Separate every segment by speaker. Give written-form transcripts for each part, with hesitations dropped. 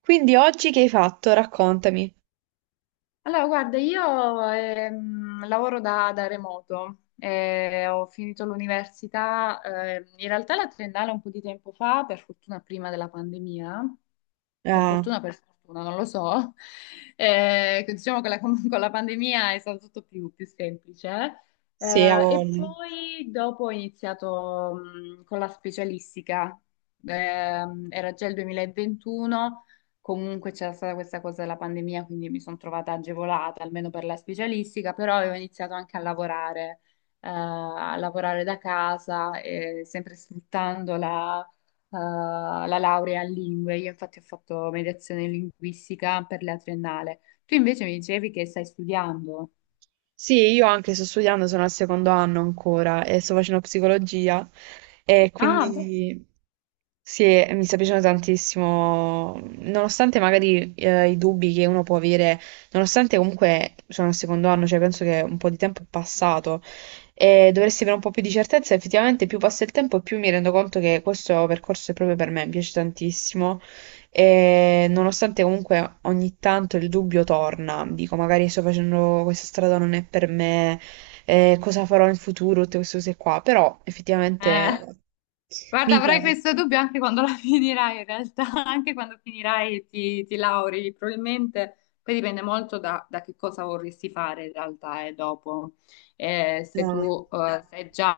Speaker 1: Quindi oggi che hai fatto? Raccontami.
Speaker 2: Allora, guarda, io lavoro da remoto, ho finito l'università, in realtà la triennale un po' di tempo fa, per fortuna prima della pandemia,
Speaker 1: Ah,
Speaker 2: per fortuna, non lo so. Diciamo che con la pandemia è stato tutto più semplice.
Speaker 1: sì, ha
Speaker 2: E
Speaker 1: voglia.
Speaker 2: poi dopo ho iniziato con la specialistica. Era già il 2021, comunque c'era stata questa cosa della pandemia, quindi mi sono trovata agevolata, almeno per la specialistica, però avevo iniziato anche a lavorare da casa, sempre sfruttando eh, la laurea in lingue. Io infatti ho fatto mediazione linguistica per la triennale. Tu invece mi dicevi che stai studiando.
Speaker 1: Sì, io anche sto studiando, sono al secondo anno ancora e sto facendo psicologia e
Speaker 2: Ah, bene.
Speaker 1: quindi... Sì, e mi sta piacendo tantissimo, nonostante magari i dubbi che uno può avere, nonostante comunque sono al secondo anno, cioè penso che un po' di tempo è passato e dovresti avere un po' più di certezza. Effettivamente più passa il tempo e più mi rendo conto che questo percorso è proprio per me, mi piace tantissimo, e nonostante comunque ogni tanto il dubbio torna, dico magari sto facendo questa strada non è per me, cosa farò in futuro, tutte queste cose qua, però effettivamente
Speaker 2: Eh, guarda,
Speaker 1: mi
Speaker 2: avrai questo dubbio anche quando la finirai, in realtà, anche quando finirai e ti lauri, probabilmente poi dipende molto da che cosa vorresti fare in realtà e dopo. Se
Speaker 1: piace.
Speaker 2: tu sai già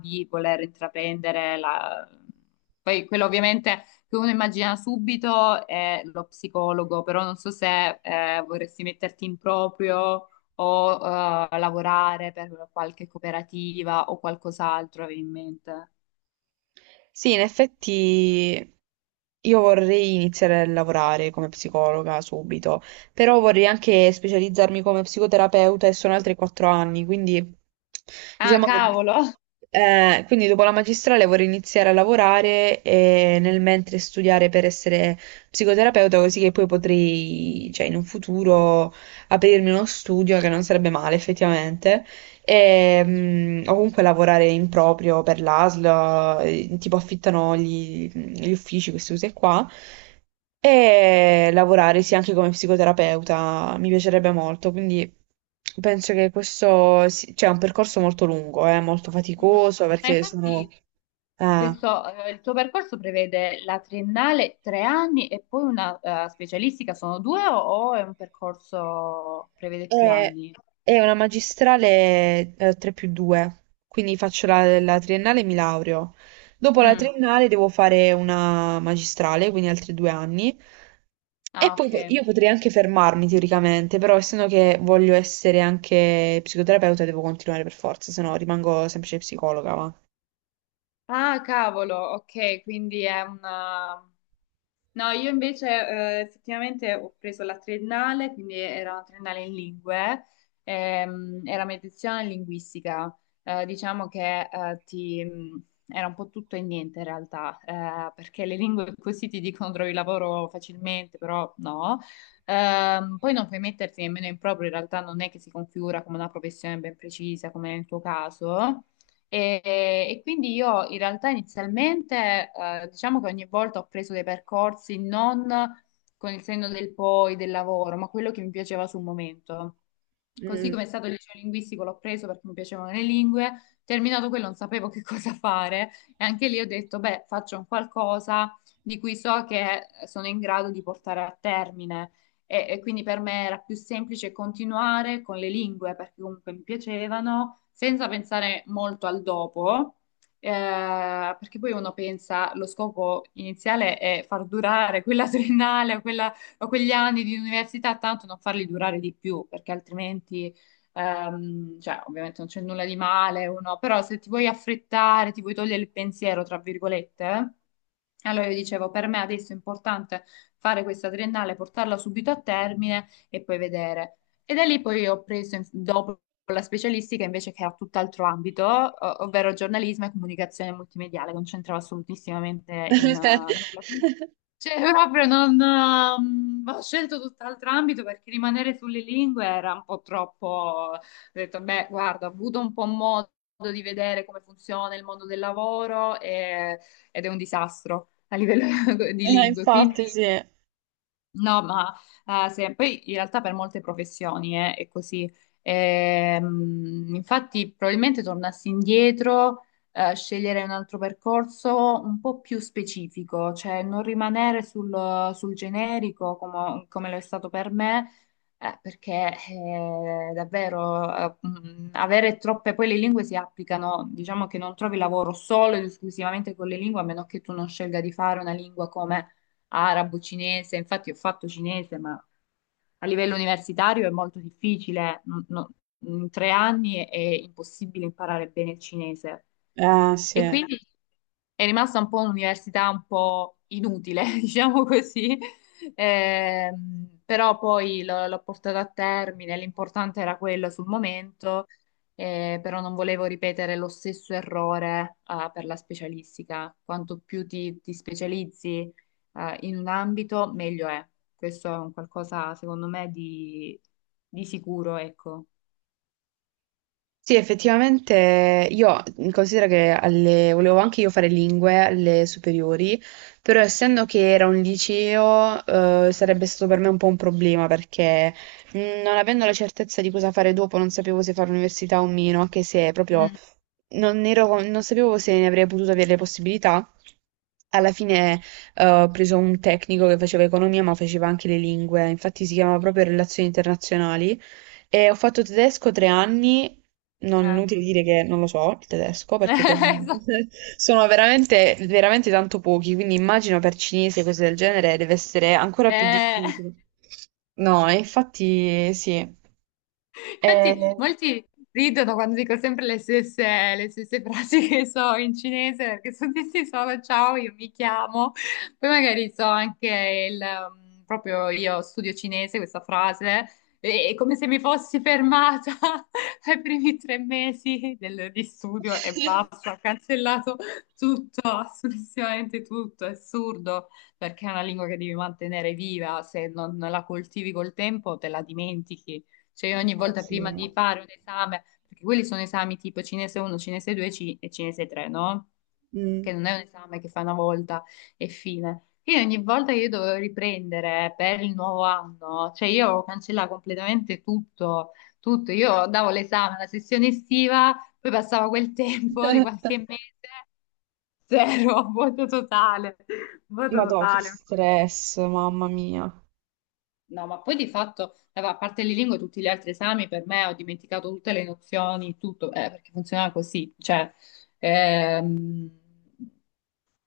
Speaker 2: di voler intraprendere la... Poi quello ovviamente che uno immagina subito è lo psicologo, però non so se vorresti metterti in proprio o lavorare per qualche cooperativa o qualcos'altro avevi in mente?
Speaker 1: Sì, in effetti io vorrei iniziare a lavorare come psicologa subito, però vorrei anche specializzarmi come psicoterapeuta e sono altri 4 anni, quindi
Speaker 2: Ah,
Speaker 1: diciamo che...
Speaker 2: cavolo!
Speaker 1: quindi dopo la magistrale vorrei iniziare a lavorare e nel mentre studiare per essere psicoterapeuta, così che poi potrei, cioè in un futuro, aprirmi uno studio che non sarebbe male effettivamente. E, o comunque lavorare in proprio per l'ASL, tipo affittano gli uffici, queste cose qua, e lavorare sì anche come psicoterapeuta, mi piacerebbe molto. Quindi penso che questo sia cioè, è un percorso molto lungo, molto
Speaker 2: Mm.
Speaker 1: faticoso
Speaker 2: Ma
Speaker 1: perché sono...
Speaker 2: infatti
Speaker 1: eh,
Speaker 2: questo, il tuo percorso prevede la triennale 3 anni e poi una specialistica, sono due o è un percorso prevede più
Speaker 1: È,
Speaker 2: anni?
Speaker 1: è una magistrale, 3 più 2, quindi faccio la triennale e mi laureo. Dopo la
Speaker 2: Mm.
Speaker 1: triennale devo fare una magistrale, quindi altri 2 anni. E
Speaker 2: Ah,
Speaker 1: poi
Speaker 2: ok.
Speaker 1: io potrei anche fermarmi teoricamente, però essendo che voglio essere anche psicoterapeuta devo continuare per forza, se no rimango semplice psicologa, va.
Speaker 2: Ah, cavolo, ok, quindi è una... No, io invece effettivamente ho preso la triennale, quindi era una triennale in lingue, era medicina e linguistica. Diciamo che ti, era un po' tutto e niente in realtà, perché le lingue così ti dicono trovi lavoro facilmente, però no. Poi non puoi metterti nemmeno in proprio, in realtà non è che si configura come una professione ben precisa, come nel tuo caso. E, e quindi io in realtà inizialmente, diciamo che ogni volta ho preso dei percorsi non con il senno del poi, del lavoro, ma quello che mi piaceva sul momento. Così
Speaker 1: Mm.
Speaker 2: come è stato il liceo linguistico, l'ho preso perché mi piacevano le lingue. Terminato quello, non sapevo che cosa fare e anche lì ho detto, beh, faccio un qualcosa di cui so che sono in grado di portare a termine. E quindi per me era più semplice continuare con le lingue perché comunque mi piacevano, senza pensare molto al dopo, perché poi uno pensa, lo scopo iniziale è far durare quella triennale o quella ma quegli anni di università tanto non farli durare di più, perché altrimenti, cioè, ovviamente non c'è nulla di male, uno, però se ti vuoi affrettare, ti vuoi togliere il pensiero, tra virgolette, allora io dicevo, per me adesso è importante fare questa triennale, portarla subito a termine e poi vedere. E da lì poi ho preso, dopo la specialistica invece che era tutt'altro ambito, ovvero giornalismo e comunicazione multimediale, concentrava assolutissimamente in nulla. Cioè, proprio non... ho scelto tutt'altro ambito perché rimanere sulle lingue era un po' troppo... Ho detto, beh, guarda, ho avuto un po' modo di vedere come funziona il mondo del lavoro ed è un disastro a livello di lingue. Quindi
Speaker 1: Infatti sì.
Speaker 2: no, ma poi in realtà per molte professioni è così. Infatti, probabilmente tornassi indietro, sceglierei un altro percorso un po' più specifico, cioè non rimanere sul generico come lo è stato per me, perché davvero avere troppe, poi le lingue si applicano, diciamo che non trovi lavoro solo ed esclusivamente con le lingue, a meno che tu non scelga di fare una lingua come arabo, cinese, infatti ho fatto cinese, ma a livello universitario è molto difficile, in 3 anni è impossibile imparare bene il cinese.
Speaker 1: Ah, sì.
Speaker 2: E quindi è rimasta un po' un'università un po' inutile, diciamo così. Però poi l'ho portata a termine, l'importante era quello sul momento, però non volevo ripetere lo stesso errore, ah, per la specialistica. Quanto più ti specializzi, in un ambito, meglio è. Questo è un qualcosa, secondo me, di sicuro, ecco.
Speaker 1: Sì, effettivamente io considero che volevo anche io fare lingue alle superiori, però essendo che era un liceo, sarebbe stato per me un po' un problema perché non avendo la certezza di cosa fare dopo, non sapevo se fare università o meno, anche se proprio
Speaker 2: Mm.
Speaker 1: non sapevo se ne avrei potuto avere le possibilità. Alla fine, ho preso un tecnico che faceva economia, ma faceva anche le lingue, infatti si chiamava proprio relazioni internazionali. E ho fatto tedesco 3 anni, non è
Speaker 2: Eh.
Speaker 1: inutile dire che non lo so il tedesco, perché
Speaker 2: Esatto.
Speaker 1: sono veramente, veramente tanto pochi, quindi immagino per cinese cose del genere deve essere ancora più
Speaker 2: Eh.
Speaker 1: difficile. No, e infatti sì.
Speaker 2: Infatti,
Speaker 1: Eh,
Speaker 2: molti ridono quando dico sempre le stesse frasi che so in cinese, perché sono tutti solo ciao, io mi chiamo. Poi magari so anche proprio io studio cinese, questa frase, è come se mi fossi fermata ai primi 3 mesi di studio e basta, ho cancellato tutto, assolutamente tutto, è assurdo perché è una lingua che devi mantenere viva, se non la coltivi col tempo te la dimentichi, cioè io ogni
Speaker 1: No,
Speaker 2: volta prima
Speaker 1: sì.
Speaker 2: di fare un esame, perché quelli sono esami tipo cinese 1, cinese 2 e cinese 3, no? Che
Speaker 1: Mm.
Speaker 2: non è un esame che fa una volta e fine. Quindi ogni volta che io dovevo riprendere per il nuovo anno, cioè io cancellavo completamente tutto, tutto. Io davo l'esame alla sessione estiva, poi passava quel tempo di qualche mese, zero, vuoto totale, vuoto
Speaker 1: Madò, che
Speaker 2: totale.
Speaker 1: stress, mamma mia.
Speaker 2: No, ma poi di fatto, a parte le lingue, tutti gli altri esami per me ho dimenticato tutte le nozioni, tutto, perché funzionava così. Cioè, ehm,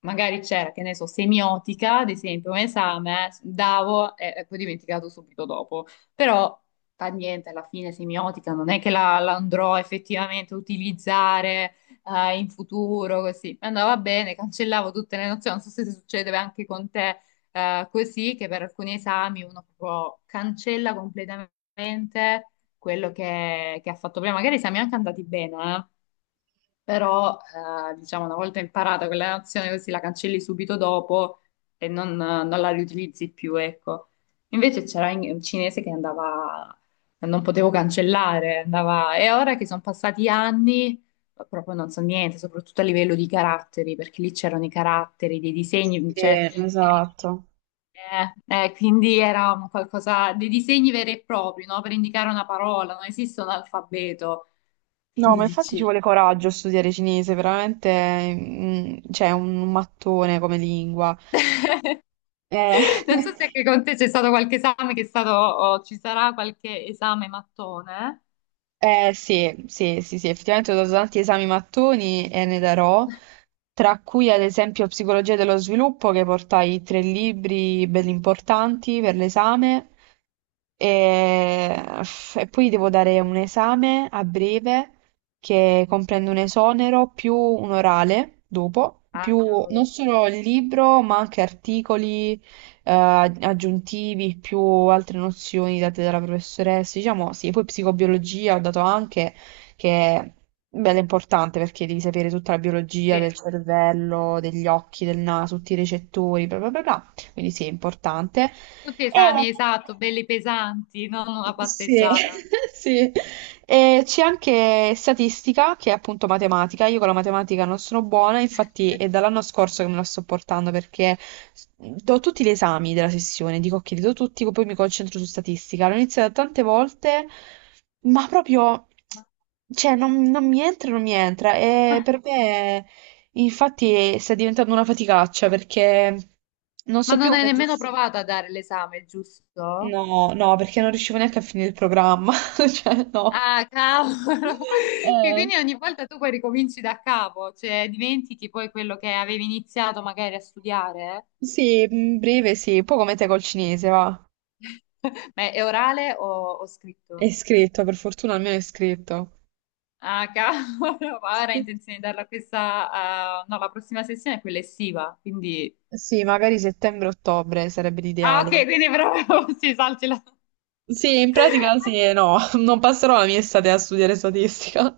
Speaker 2: magari c'era, che ne so, semiotica, ad esempio, un esame, davo e poi dimenticato subito dopo. Però fa niente, alla fine semiotica non è che la andrò effettivamente a utilizzare in futuro, così. Andava bene, cancellavo tutte le nozioni, non so se succede anche con te così, che per alcuni esami uno proprio cancella completamente quello che ha fatto prima. Magari siamo anche andati bene, però diciamo una volta imparata quella nozione così la cancelli subito dopo e non, non la riutilizzi più, ecco. Invece c'era un cinese che andava, non potevo cancellare, andava, e ora che sono passati anni proprio non so niente, soprattutto a livello di caratteri, perché lì c'erano i caratteri, dei
Speaker 1: Sì,
Speaker 2: disegni, cioè...
Speaker 1: esatto.
Speaker 2: Eh, quindi era un qualcosa dei disegni veri e propri, no? Per indicare una parola, non esiste un alfabeto.
Speaker 1: No,
Speaker 2: Quindi
Speaker 1: ma infatti ci
Speaker 2: dici,
Speaker 1: vuole coraggio a studiare cinese, veramente, mm, c'è un mattone come lingua. Eh,
Speaker 2: non so se anche con te c'è stato qualche esame che è stato, o ci sarà qualche esame mattone.
Speaker 1: Eh sì, sì, sì, sì, effettivamente ho dato tanti esami mattoni e ne darò, tra cui ad esempio Psicologia dello sviluppo, che portai tre libri belli importanti per l'esame, e, e poi devo dare un esame a breve che comprende un esonero più un orale dopo,
Speaker 2: Ah,
Speaker 1: più non
Speaker 2: cavolo.
Speaker 1: solo il libro, ma anche articoli aggiuntivi, più altre nozioni date dalla professoressa. Diciamo sì, poi psicobiologia ho dato anche, che bella, è bella importante perché devi sapere tutta la biologia
Speaker 2: Sì.
Speaker 1: del cervello, degli occhi, del naso, tutti i recettori, bla bla bla, bla. Quindi sì, è importante.
Speaker 2: Tutti
Speaker 1: E
Speaker 2: esami, esatto, belli pesanti, non una
Speaker 1: sì,
Speaker 2: passeggiata.
Speaker 1: sì. E c'è anche statistica, che è appunto matematica. Io con la matematica non sono buona, infatti è dall'anno scorso che me la sto portando perché do tutti gli esami della sessione, dico che li do tutti, poi mi concentro su statistica. L'ho iniziata tante volte, ma proprio, cioè, non mi entra, non mi entra. E per me... Infatti sta diventando una faticaccia perché non
Speaker 2: Ma
Speaker 1: so più
Speaker 2: non hai
Speaker 1: come
Speaker 2: nemmeno
Speaker 1: gestire.
Speaker 2: provato a dare l'esame, giusto?
Speaker 1: No, no, perché non riuscivo neanche a finire il programma. Cioè, no.
Speaker 2: Ah, cavolo! Sì,
Speaker 1: Eh,
Speaker 2: quindi ogni volta tu poi ricominci da capo, cioè dimentichi poi quello che avevi iniziato magari a studiare.
Speaker 1: sì, in breve sì, un po' come te col cinese, va.
Speaker 2: Ma è orale o scritto?
Speaker 1: È scritto, per fortuna almeno è scritto.
Speaker 2: Ah, cavolo, ma ora ho
Speaker 1: Sì,
Speaker 2: intenzione di darla questa, no, la prossima sessione è quella estiva, quindi...
Speaker 1: sì, magari settembre-ottobre sarebbe
Speaker 2: Ah,
Speaker 1: l'ideale.
Speaker 2: ok, quindi proprio sì, saltila.
Speaker 1: Sì, in pratica sì e no, non passerò la mia estate a studiare statistica.